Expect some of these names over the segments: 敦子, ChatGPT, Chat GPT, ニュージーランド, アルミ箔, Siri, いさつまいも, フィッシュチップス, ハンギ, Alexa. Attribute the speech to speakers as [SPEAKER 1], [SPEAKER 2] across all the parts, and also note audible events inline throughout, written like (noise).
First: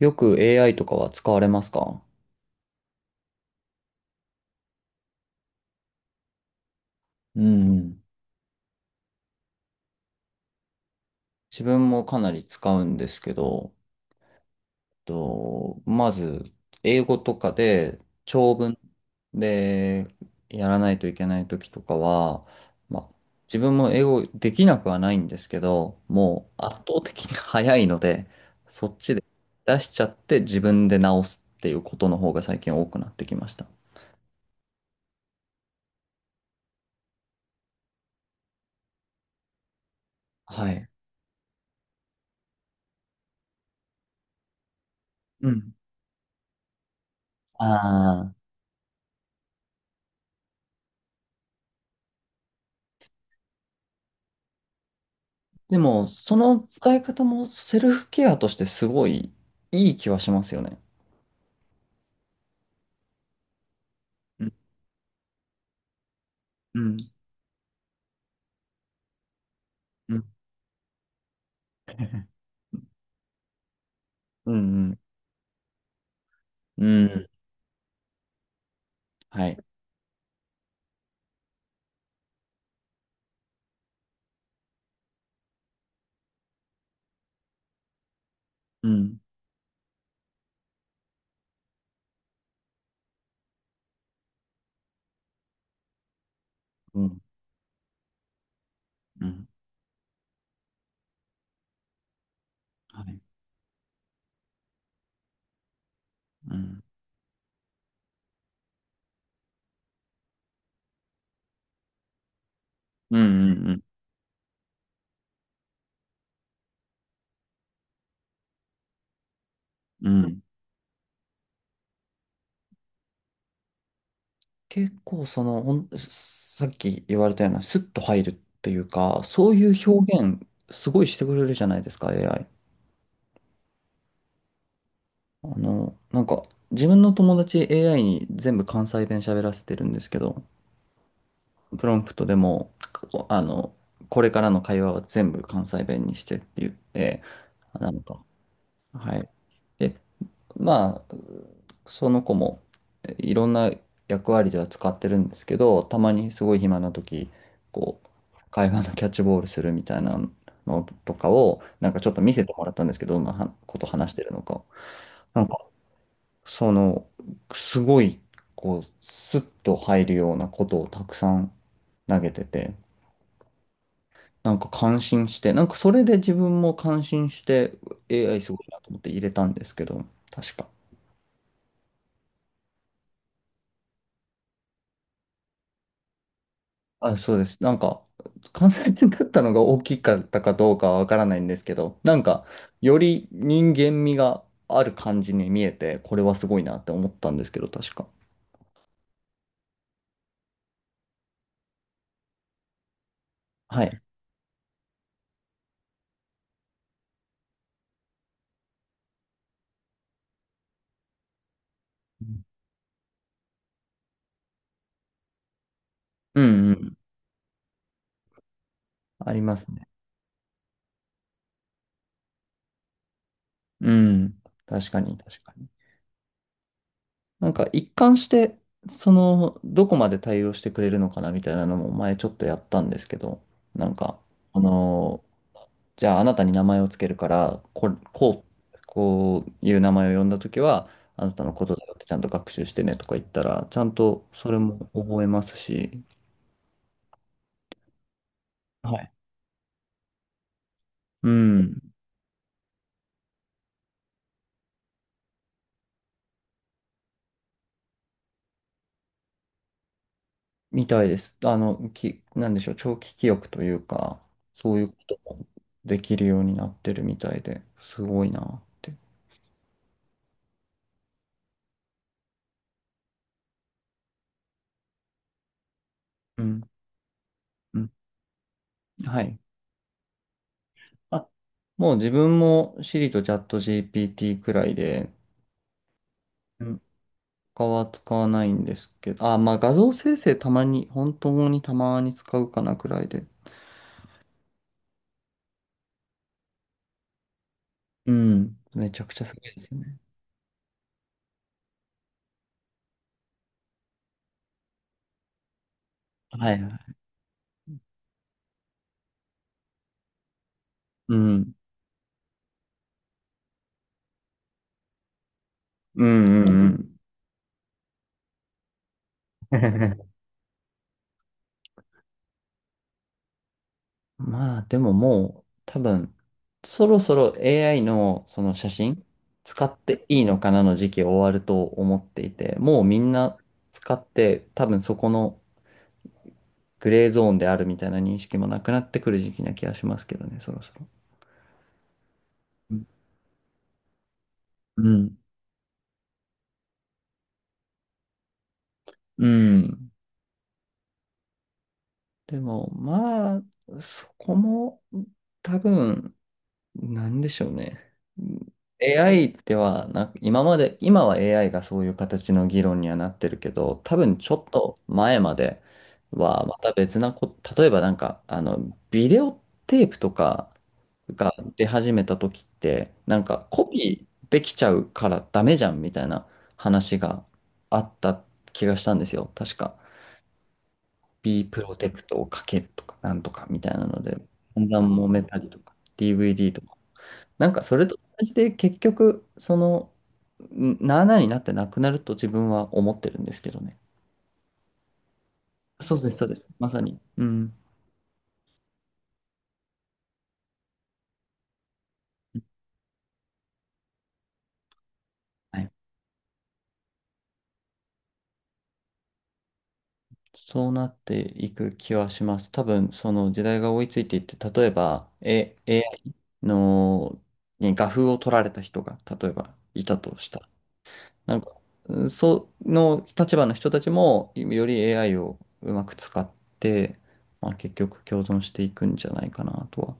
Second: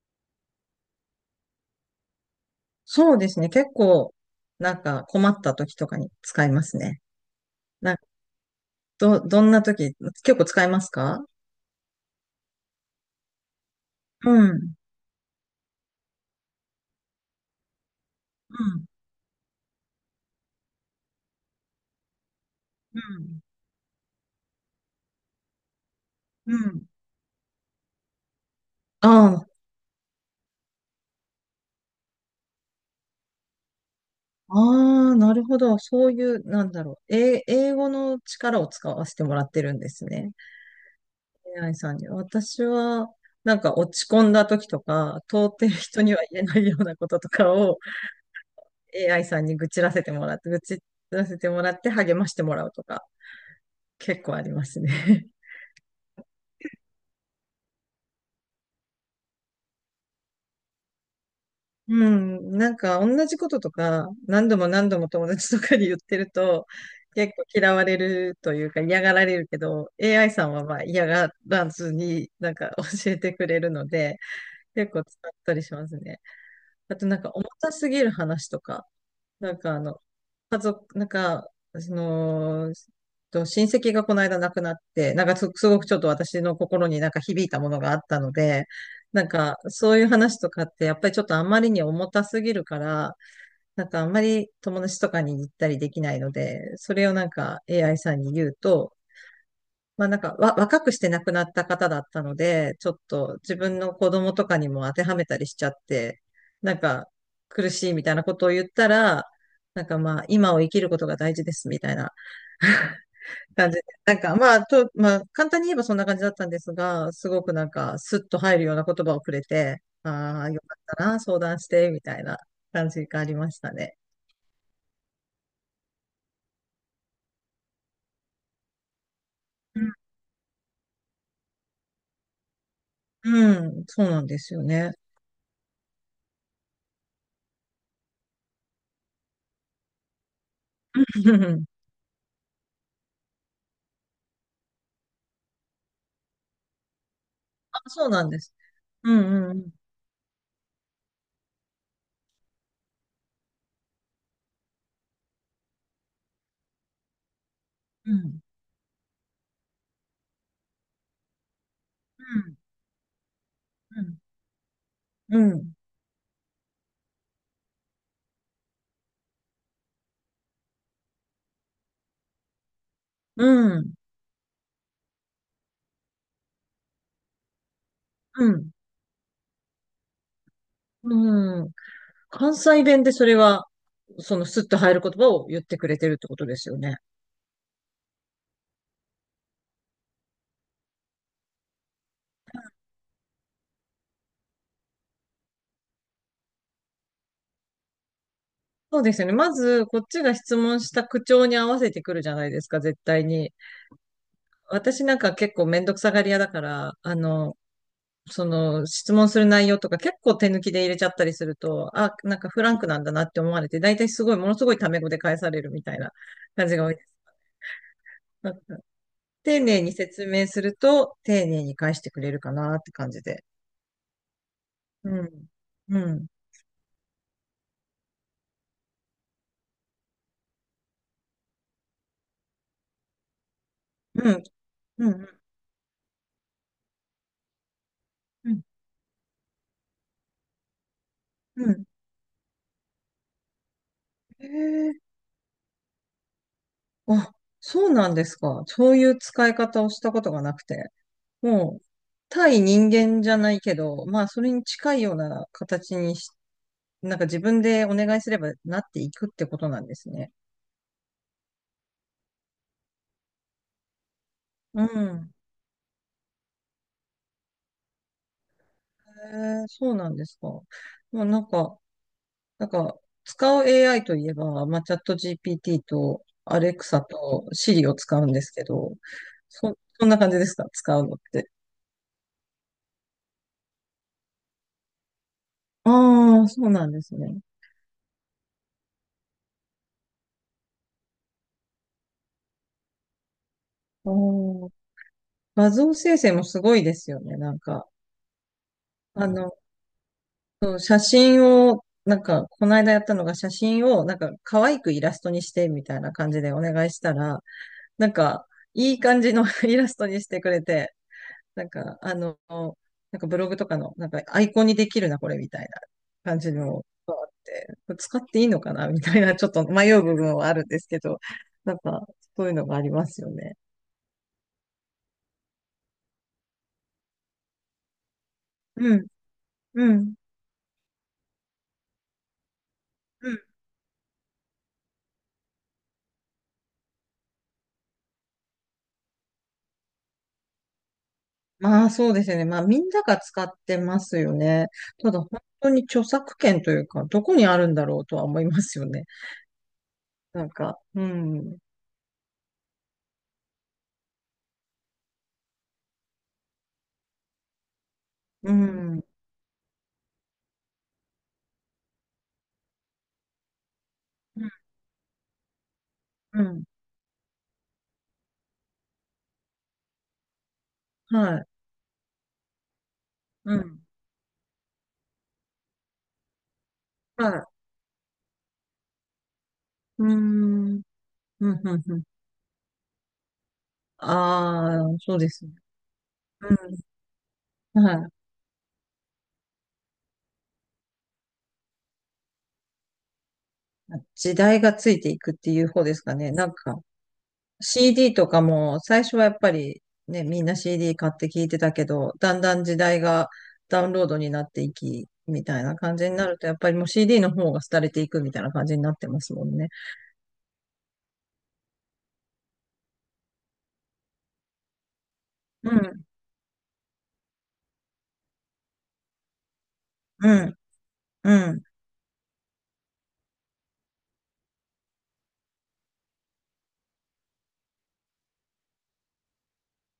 [SPEAKER 1] よく AI とかは使われますか？
[SPEAKER 2] そうですね。結構、なんか困った時とかに使いますね。
[SPEAKER 1] う
[SPEAKER 2] なん
[SPEAKER 1] ん。
[SPEAKER 2] か、どんな時、結構使いますか？
[SPEAKER 1] 自分もかなり使うんですけど、
[SPEAKER 2] うん。う
[SPEAKER 1] まず、英語とかで長文
[SPEAKER 2] ん。
[SPEAKER 1] でやらないといけない時とかは、
[SPEAKER 2] う
[SPEAKER 1] まあ、
[SPEAKER 2] ん。
[SPEAKER 1] 自分も英語できなくはないんですけど、も
[SPEAKER 2] う
[SPEAKER 1] う圧
[SPEAKER 2] ん。
[SPEAKER 1] 倒的に早いので、そっ
[SPEAKER 2] あ
[SPEAKER 1] ちで
[SPEAKER 2] あ、
[SPEAKER 1] 出しちゃって自分で直すっていうことの方が最近多くなってきました。
[SPEAKER 2] ああ、なるほど。そういう、なんだろう。英語の力を使わせてもらってるんですね。
[SPEAKER 1] はい。
[SPEAKER 2] AI さんに。私は、なんか落ち込んだ時とか、
[SPEAKER 1] う
[SPEAKER 2] 通って
[SPEAKER 1] ん。
[SPEAKER 2] る人には言えないようなこととかを
[SPEAKER 1] ああ。
[SPEAKER 2] AI さんに愚痴らせてもらって励ましてもらうとか、結構ありますね。
[SPEAKER 1] でも、その使い方もセルフケアとしてすごいいい気はしますよね。
[SPEAKER 2] うん、なんか同じこととか
[SPEAKER 1] う
[SPEAKER 2] 何
[SPEAKER 1] ん
[SPEAKER 2] 度も何度も友達とかに言ってると
[SPEAKER 1] うん
[SPEAKER 2] 結構嫌われるというか嫌がられるけど
[SPEAKER 1] うん。
[SPEAKER 2] AI さんはまあ嫌がらずにな
[SPEAKER 1] (laughs)
[SPEAKER 2] んか (laughs) 教えてくれるので
[SPEAKER 1] うん、う
[SPEAKER 2] 結
[SPEAKER 1] ん、
[SPEAKER 2] 構使ったりしますね。
[SPEAKER 1] う
[SPEAKER 2] あとなん
[SPEAKER 1] ん、
[SPEAKER 2] か重たすぎる話とか
[SPEAKER 1] は
[SPEAKER 2] なん
[SPEAKER 1] い。
[SPEAKER 2] かあの家族、なんか、その、と親戚がこの間亡くなって、なんかすごくちょっと私の心になんか響いたものがあったので、
[SPEAKER 1] うん、
[SPEAKER 2] なんか、そういう話とかって、やっぱりちょっとあんまりに重たすぎるから、なんかあんまり友達とかに言ったりできないので、そ
[SPEAKER 1] う
[SPEAKER 2] れを
[SPEAKER 1] ん、
[SPEAKER 2] なんか AI さんに言うと、
[SPEAKER 1] うん、
[SPEAKER 2] まあなんか若くして亡くなった方だったので、ちょっ
[SPEAKER 1] はい。
[SPEAKER 2] と自分の子供とかにも当てはめたりしちゃって、
[SPEAKER 1] う
[SPEAKER 2] なん
[SPEAKER 1] ん、
[SPEAKER 2] か苦しいみたいなことを言ったら、なんかまあ今を生きることが大事ですみたいな
[SPEAKER 1] うん、うん、
[SPEAKER 2] 感
[SPEAKER 1] う
[SPEAKER 2] じ
[SPEAKER 1] ん。
[SPEAKER 2] で、なんかまあまあ簡単に言えばそんな感じだったんですが、すごくなんかスッと入るような言葉をくれて、
[SPEAKER 1] うん。
[SPEAKER 2] ああ、よかったな、相談して、みたいな感じがありましたね。
[SPEAKER 1] 結構、さっき言われたような、スッと入るっていうか、そうい
[SPEAKER 2] う
[SPEAKER 1] う
[SPEAKER 2] ん、
[SPEAKER 1] 表現、すごいしてくれるじゃないですか、AI。
[SPEAKER 2] うんそうなんですよね。
[SPEAKER 1] なんか、自分の友達 AI に全部関西弁喋らせてるんですけど、
[SPEAKER 2] (laughs)
[SPEAKER 1] プロンプトでも、こあの、これからの会話は全部関西弁にしてって言って、な
[SPEAKER 2] あ、
[SPEAKER 1] ん
[SPEAKER 2] そう
[SPEAKER 1] か、
[SPEAKER 2] なんです。う
[SPEAKER 1] は
[SPEAKER 2] ん
[SPEAKER 1] い。
[SPEAKER 2] うんうん。
[SPEAKER 1] で、まあ、その子もいろんな役割では使ってるんですけど、たまにすごい暇な時、こ
[SPEAKER 2] う
[SPEAKER 1] う、
[SPEAKER 2] ん。
[SPEAKER 1] 会話のキャッチボールするみたいなのとかを、なんかちょっと
[SPEAKER 2] う
[SPEAKER 1] 見せて
[SPEAKER 2] ん。
[SPEAKER 1] もらったんですけど、どんなはこと
[SPEAKER 2] う
[SPEAKER 1] 話し
[SPEAKER 2] ん
[SPEAKER 1] てるのか。
[SPEAKER 2] う
[SPEAKER 1] なんか、
[SPEAKER 2] ん、
[SPEAKER 1] その、すごい、こう、スッと入るようなことをたくさん投げてて、
[SPEAKER 2] うん、
[SPEAKER 1] なんか感心して、なんかそれで自分も感心して AI
[SPEAKER 2] う
[SPEAKER 1] すごい
[SPEAKER 2] ん、
[SPEAKER 1] なと思って入れたんですけど、確か。
[SPEAKER 2] うん。関西弁でそれは、そのスッと入る言葉を言ってくれてるってことですよね。
[SPEAKER 1] あ、そうです。なんか、関西弁だったのが大きかったかどうかはわからないんですけど、なんか、より人間味がある感じに見えて、これはすごいなって思ったんですけど、確か。
[SPEAKER 2] そうですよね。まず、こっちが質問した口調に合わせてくるじゃないですか、絶対に。
[SPEAKER 1] はい。
[SPEAKER 2] 私なんか結構めんどくさがり屋だから、その質問する内容とか結構手抜きで入れちゃったりすると、あ、なんかフランクなんだなって思われて、大体すごい、ものすごいタメ語で返されるみたいな
[SPEAKER 1] う
[SPEAKER 2] 感
[SPEAKER 1] んう
[SPEAKER 2] じが多い
[SPEAKER 1] ん。
[SPEAKER 2] です。なんか
[SPEAKER 1] ありま
[SPEAKER 2] 丁
[SPEAKER 1] す
[SPEAKER 2] 寧
[SPEAKER 1] ね。
[SPEAKER 2] に説明すると、丁寧に返してくれるかなって感じで。
[SPEAKER 1] うん。確かに、
[SPEAKER 2] う
[SPEAKER 1] 確
[SPEAKER 2] ん。
[SPEAKER 1] かに。
[SPEAKER 2] うん。
[SPEAKER 1] なんか一貫して、どこまで対応してくれるのかなみたいなのも前ちょっとやったんですけど、なんか、
[SPEAKER 2] うん。
[SPEAKER 1] あ
[SPEAKER 2] う
[SPEAKER 1] の
[SPEAKER 2] ん。
[SPEAKER 1] ーじゃああなたに名前をつけるから、
[SPEAKER 2] うん。
[SPEAKER 1] こういう名前を呼んだときは、あなたのこ
[SPEAKER 2] う
[SPEAKER 1] と
[SPEAKER 2] ん。
[SPEAKER 1] だよってちゃんと学習してねとか言ったら、ちゃんと
[SPEAKER 2] へ
[SPEAKER 1] それも
[SPEAKER 2] え。
[SPEAKER 1] 覚えますし、
[SPEAKER 2] あ、そうなんですか。そ
[SPEAKER 1] は
[SPEAKER 2] うい
[SPEAKER 1] い。
[SPEAKER 2] う使い方をしたことがなくて。
[SPEAKER 1] う
[SPEAKER 2] も
[SPEAKER 1] ん、
[SPEAKER 2] う、対人間じゃないけど、まあ、それに近いような形にし、なんか自分でお願いすればなっていくってことなんですね。
[SPEAKER 1] みたいです。なんでしょう、長期記憶というか、そう
[SPEAKER 2] う
[SPEAKER 1] いうこと
[SPEAKER 2] ん。
[SPEAKER 1] もできるようになってるみたいで、すごいなって。
[SPEAKER 2] へえ、そうなんですか。まあ、なんか、使う AI といえば、まあ、チャット GPT と
[SPEAKER 1] う
[SPEAKER 2] ア
[SPEAKER 1] ん、
[SPEAKER 2] レクサとシ
[SPEAKER 1] う
[SPEAKER 2] リ
[SPEAKER 1] ん、
[SPEAKER 2] を使うんですけど、
[SPEAKER 1] はい。
[SPEAKER 2] そんな感じですか使うのっ
[SPEAKER 1] あ、
[SPEAKER 2] て。
[SPEAKER 1] もう自分も Siri とチャット GPT くらいで、
[SPEAKER 2] ああ、そ
[SPEAKER 1] う
[SPEAKER 2] う
[SPEAKER 1] ん。
[SPEAKER 2] なんですね。
[SPEAKER 1] 他は使わないんですけど、あ、まあ画像生成たまに、本当にたまに使うかなくらいで。
[SPEAKER 2] おー、画像生成もすごいですよね。なんか、
[SPEAKER 1] うん。めちゃくちゃ
[SPEAKER 2] あ
[SPEAKER 1] すご
[SPEAKER 2] の、
[SPEAKER 1] いですよね。
[SPEAKER 2] そう写真を、なんか、この間やったのが写真を、なんか、可愛くイラストにしてみたいな感じ
[SPEAKER 1] は
[SPEAKER 2] でお
[SPEAKER 1] いは
[SPEAKER 2] 願いし
[SPEAKER 1] い。
[SPEAKER 2] たら、なんか、いい感じの (laughs) イラストにしてくれて、
[SPEAKER 1] うん。
[SPEAKER 2] なんか、あの、なんかブログとかの、なんか、アイコンにできるな、これ、みたいな
[SPEAKER 1] うん
[SPEAKER 2] 感
[SPEAKER 1] うん
[SPEAKER 2] じ
[SPEAKER 1] う
[SPEAKER 2] の
[SPEAKER 1] ん。
[SPEAKER 2] があって、これ使っていいのかな、みたいな、(laughs) ちょっ
[SPEAKER 1] (laughs) う
[SPEAKER 2] と迷う
[SPEAKER 1] ん。
[SPEAKER 2] 部分はあるんですけど、なんか、そういうのがありますよね。
[SPEAKER 1] まあでも、もう多分そろそろ AI のその写
[SPEAKER 2] う
[SPEAKER 1] 真
[SPEAKER 2] ん、
[SPEAKER 1] 使っ
[SPEAKER 2] う
[SPEAKER 1] て
[SPEAKER 2] ん、
[SPEAKER 1] いいのかなの時期終わると思っていて、もうみん
[SPEAKER 2] う
[SPEAKER 1] な
[SPEAKER 2] ん。
[SPEAKER 1] 使って、多分そこのグレーゾーンであるみたいな認識もなくなってくる時期な気がしますけどね、そろそろ。
[SPEAKER 2] まあそうですよね。まあみんなが使ってますよね。
[SPEAKER 1] う
[SPEAKER 2] た
[SPEAKER 1] ん。
[SPEAKER 2] だ本当に著作権というか、どこにあるんだろうとは思いますよね。
[SPEAKER 1] う
[SPEAKER 2] (laughs)
[SPEAKER 1] ん。
[SPEAKER 2] なんか、うん、
[SPEAKER 1] でも、まあ、そこも多分、なんでしょうね。
[SPEAKER 2] うん、うん、
[SPEAKER 1] AI ではな今まで、今は AI がそういう形の議論にはなってるけど、多分ちょっと前まで
[SPEAKER 2] う
[SPEAKER 1] はま
[SPEAKER 2] ん、
[SPEAKER 1] た別なこ、例えばなんか、ビデオテープとか
[SPEAKER 2] は
[SPEAKER 1] が
[SPEAKER 2] い、
[SPEAKER 1] 出始めた時って、なんか
[SPEAKER 2] う
[SPEAKER 1] コ
[SPEAKER 2] ん、
[SPEAKER 1] ピーできちゃうからダメじゃんみたいな話が
[SPEAKER 2] はい、
[SPEAKER 1] あった気がしたんですよ。確か。
[SPEAKER 2] うん、うん、
[SPEAKER 1] B
[SPEAKER 2] う
[SPEAKER 1] プロ
[SPEAKER 2] ん、
[SPEAKER 1] テ
[SPEAKER 2] うん。
[SPEAKER 1] クトをかけるとか、なんとかみたいなので、だんだ
[SPEAKER 2] あ
[SPEAKER 1] ん
[SPEAKER 2] あ、
[SPEAKER 1] 揉
[SPEAKER 2] そう
[SPEAKER 1] め
[SPEAKER 2] で
[SPEAKER 1] た
[SPEAKER 2] す
[SPEAKER 1] り
[SPEAKER 2] ね。
[SPEAKER 1] とか、DVD とか。なんかそ
[SPEAKER 2] うん、
[SPEAKER 1] れと
[SPEAKER 2] はい。
[SPEAKER 1] 同じで結局そのんなあなあになってなくなると自分は思ってるんですけどね。
[SPEAKER 2] 時代がついていくっていう方
[SPEAKER 1] そ
[SPEAKER 2] で
[SPEAKER 1] う
[SPEAKER 2] す
[SPEAKER 1] で
[SPEAKER 2] か
[SPEAKER 1] す、そう
[SPEAKER 2] ね。
[SPEAKER 1] です。
[SPEAKER 2] なん
[SPEAKER 1] まさ
[SPEAKER 2] か、
[SPEAKER 1] に。うん。
[SPEAKER 2] CD とかも最初はやっぱりね、みんな CD 買って聞いてたけど、だんだん時代がダウンロードになっていき、みた
[SPEAKER 1] は
[SPEAKER 2] い
[SPEAKER 1] い。
[SPEAKER 2] な感じになると、やっぱりもう CD の方が廃れていくみたいな感じになってますもんね。
[SPEAKER 1] そうなっていく気はします。多分その時代が追いついていって、例えば、
[SPEAKER 2] うん、
[SPEAKER 1] AI のに画風を取られた人が例えばいたとし
[SPEAKER 2] う
[SPEAKER 1] た。
[SPEAKER 2] ん、う
[SPEAKER 1] なんか、
[SPEAKER 2] ん。
[SPEAKER 1] うん、その立場の人たちもより AI をうまく使って、まあ、結局共存していくんじゃないかなとは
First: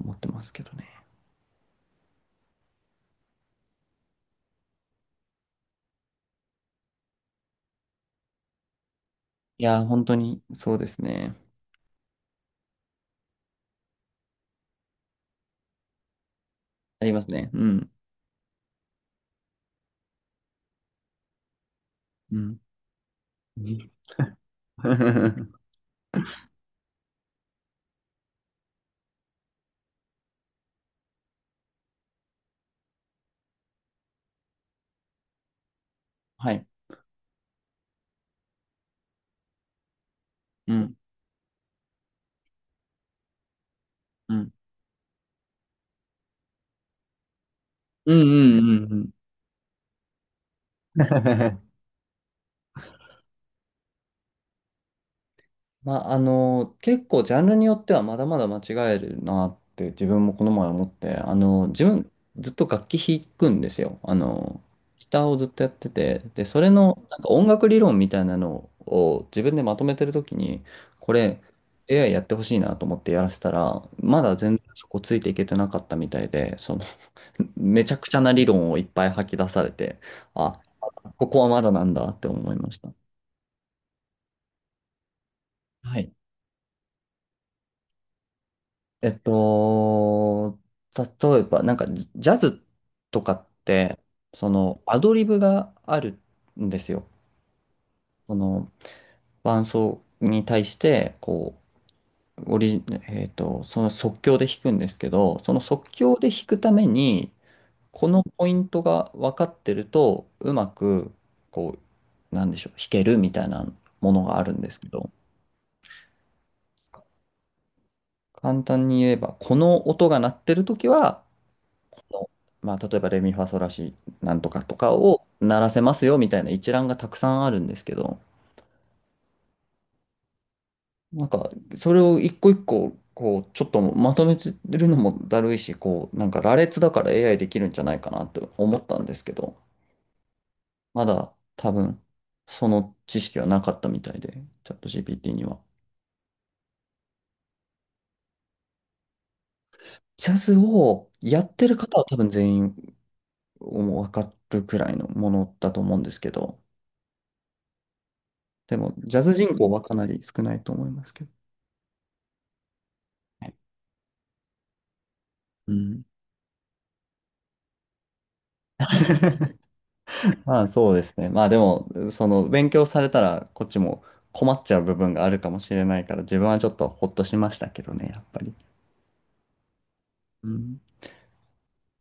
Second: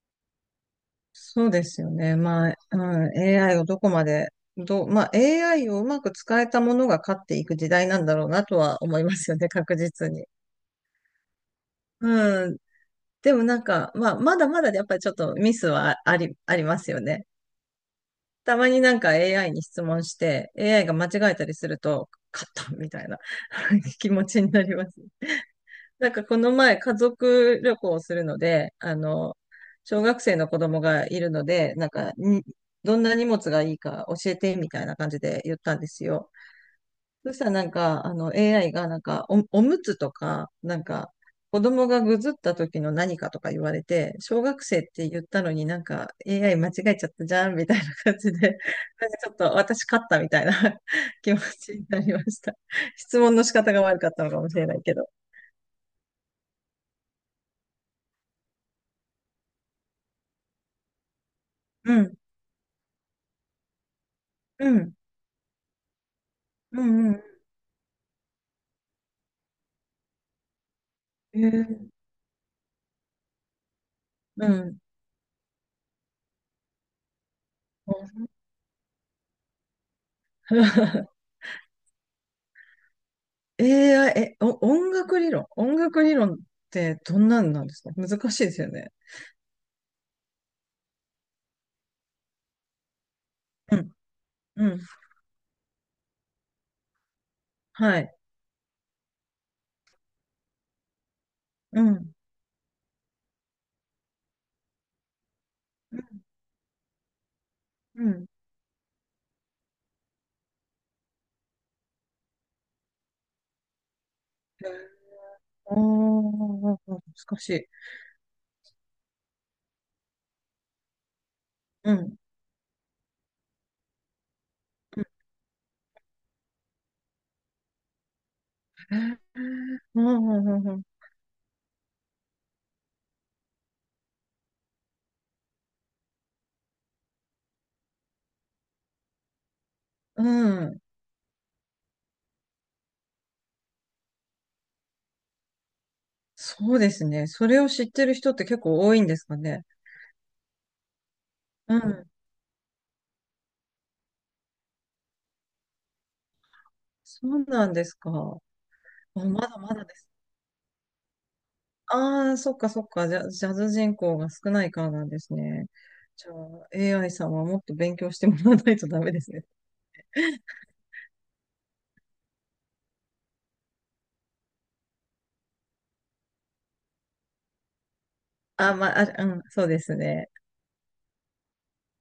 [SPEAKER 1] 思ってますけどね。
[SPEAKER 2] そうですよね。まあ、うん、AI をどこまで、どう、まあ AI をうまく使えたものが勝っていく時代なんだろうなとは思いますよね、(laughs)
[SPEAKER 1] い
[SPEAKER 2] 確
[SPEAKER 1] やー、本
[SPEAKER 2] 実
[SPEAKER 1] 当
[SPEAKER 2] に。
[SPEAKER 1] にそうですね。
[SPEAKER 2] うん。でもなんか、まあ、まだまだやっぱりちょっとミスはありますよ
[SPEAKER 1] ありま
[SPEAKER 2] ね。
[SPEAKER 1] すね。うん。
[SPEAKER 2] たまになんか AI に質問して、AI が間違えたりすると、
[SPEAKER 1] う
[SPEAKER 2] 勝っ
[SPEAKER 1] ん。
[SPEAKER 2] たみたいな (laughs) 気持ちになります。
[SPEAKER 1] (laughs)
[SPEAKER 2] なんかこの前家族旅行をするので、あの、小学生の子供がいるので、なんかどんな荷物がいいか教えてみたいな感じで言ったんですよ。
[SPEAKER 1] はい。
[SPEAKER 2] そしたらなんか、あの AI がなんかおむつとか、
[SPEAKER 1] う
[SPEAKER 2] なん
[SPEAKER 1] ん。
[SPEAKER 2] か、子供がぐずった時の何かとか言われて、
[SPEAKER 1] う
[SPEAKER 2] 小
[SPEAKER 1] ん。
[SPEAKER 2] 学生って言ったのになんか AI 間違えちゃったじゃんみたいな
[SPEAKER 1] う
[SPEAKER 2] 感
[SPEAKER 1] んう
[SPEAKER 2] じで、
[SPEAKER 1] んうんう
[SPEAKER 2] な
[SPEAKER 1] ん。
[SPEAKER 2] んかちょっと私勝ったみたいな (laughs) 気持ちに
[SPEAKER 1] (laughs)
[SPEAKER 2] なりました。質問の仕方が悪かったのかもしれないけど。
[SPEAKER 1] まあ、結構ジャンルによってはまだまだ間違えるなって自分もこの前思って、自
[SPEAKER 2] う
[SPEAKER 1] 分
[SPEAKER 2] ん、
[SPEAKER 1] ずっと楽器弾くんですよ。
[SPEAKER 2] うん、
[SPEAKER 1] ギターをずっとやってて、で、それ
[SPEAKER 2] う
[SPEAKER 1] の
[SPEAKER 2] ん、う
[SPEAKER 1] なん
[SPEAKER 2] ん。
[SPEAKER 1] か音楽理論みたいなのを自分でまとめてるときに、こ
[SPEAKER 2] え
[SPEAKER 1] れ
[SPEAKER 2] ー、
[SPEAKER 1] AI やってほしいなと思ってやらせたら、まだ
[SPEAKER 2] う
[SPEAKER 1] 全然
[SPEAKER 2] ん。
[SPEAKER 1] そこついていけてなかったみたいで、めちゃくちゃな理論をいっぱい吐き出されて、あ、こ
[SPEAKER 2] (laughs)
[SPEAKER 1] こはまだなんだって思いました。
[SPEAKER 2] AI、音楽理論音
[SPEAKER 1] は
[SPEAKER 2] 楽
[SPEAKER 1] い。
[SPEAKER 2] 理論ってどんなんなんですか？難しいですよね。
[SPEAKER 1] えっと、例えば、なんかジャズとかっ
[SPEAKER 2] うん、
[SPEAKER 1] て、そ
[SPEAKER 2] うん。
[SPEAKER 1] のアドリブがあるんですよ。
[SPEAKER 2] はい。
[SPEAKER 1] その伴奏に対して、こ
[SPEAKER 2] うん。
[SPEAKER 1] う、オリジ、その即興で弾くんですけど、その即
[SPEAKER 2] うん。
[SPEAKER 1] 興で弾くために、
[SPEAKER 2] う
[SPEAKER 1] この
[SPEAKER 2] ん。
[SPEAKER 1] ポイントが分かってると、うまく、こう、なんでしょう、弾けるみたいなものがあるんですけど、
[SPEAKER 2] おー、難しい。
[SPEAKER 1] 簡単に言えば、この音が鳴ってるときは、
[SPEAKER 2] うん。
[SPEAKER 1] まあ、例えばレミファソラシなんとかとか
[SPEAKER 2] う
[SPEAKER 1] を鳴らせますよみたいな一覧がたくさんあるんですけど、
[SPEAKER 2] ん。うんうんうん
[SPEAKER 1] なんか、それを一個一個、こう、ちょっとまとめてるのもだるいし、こう、なんか羅列だから AI できるんじゃないかなと思ったんですけど、
[SPEAKER 2] うんうん
[SPEAKER 1] まだ多分、その知識はなかったみたいで、チャット GPT には。
[SPEAKER 2] そうですね。それを知ってる人って結構多いんですかね。
[SPEAKER 1] ジャズをやって
[SPEAKER 2] う
[SPEAKER 1] る方は
[SPEAKER 2] ん。
[SPEAKER 1] 多分全員もう分かるくらいのものだと思うんですけど、
[SPEAKER 2] そうなんですか。あ、
[SPEAKER 1] でも、ジャズ
[SPEAKER 2] ま
[SPEAKER 1] 人
[SPEAKER 2] だま
[SPEAKER 1] 口は
[SPEAKER 2] だ
[SPEAKER 1] か
[SPEAKER 2] で
[SPEAKER 1] な
[SPEAKER 2] す。
[SPEAKER 1] り少ないと思いますけど。
[SPEAKER 2] ああ、そっかそっか。
[SPEAKER 1] は
[SPEAKER 2] ジャ
[SPEAKER 1] い。
[SPEAKER 2] ズ人口が少ないからなんですね。
[SPEAKER 1] うん。
[SPEAKER 2] じゃあ、AI さんはもっと勉強してもらわないとダメですね。
[SPEAKER 1] まあそうですね。まあでも、その勉強されたらこっちも困っちゃう部分があるかもしれないから、自分はちょっとほっとしましたけどね、やっぱり。
[SPEAKER 2] あ、まあ、あ、うん、そうですね。
[SPEAKER 1] うん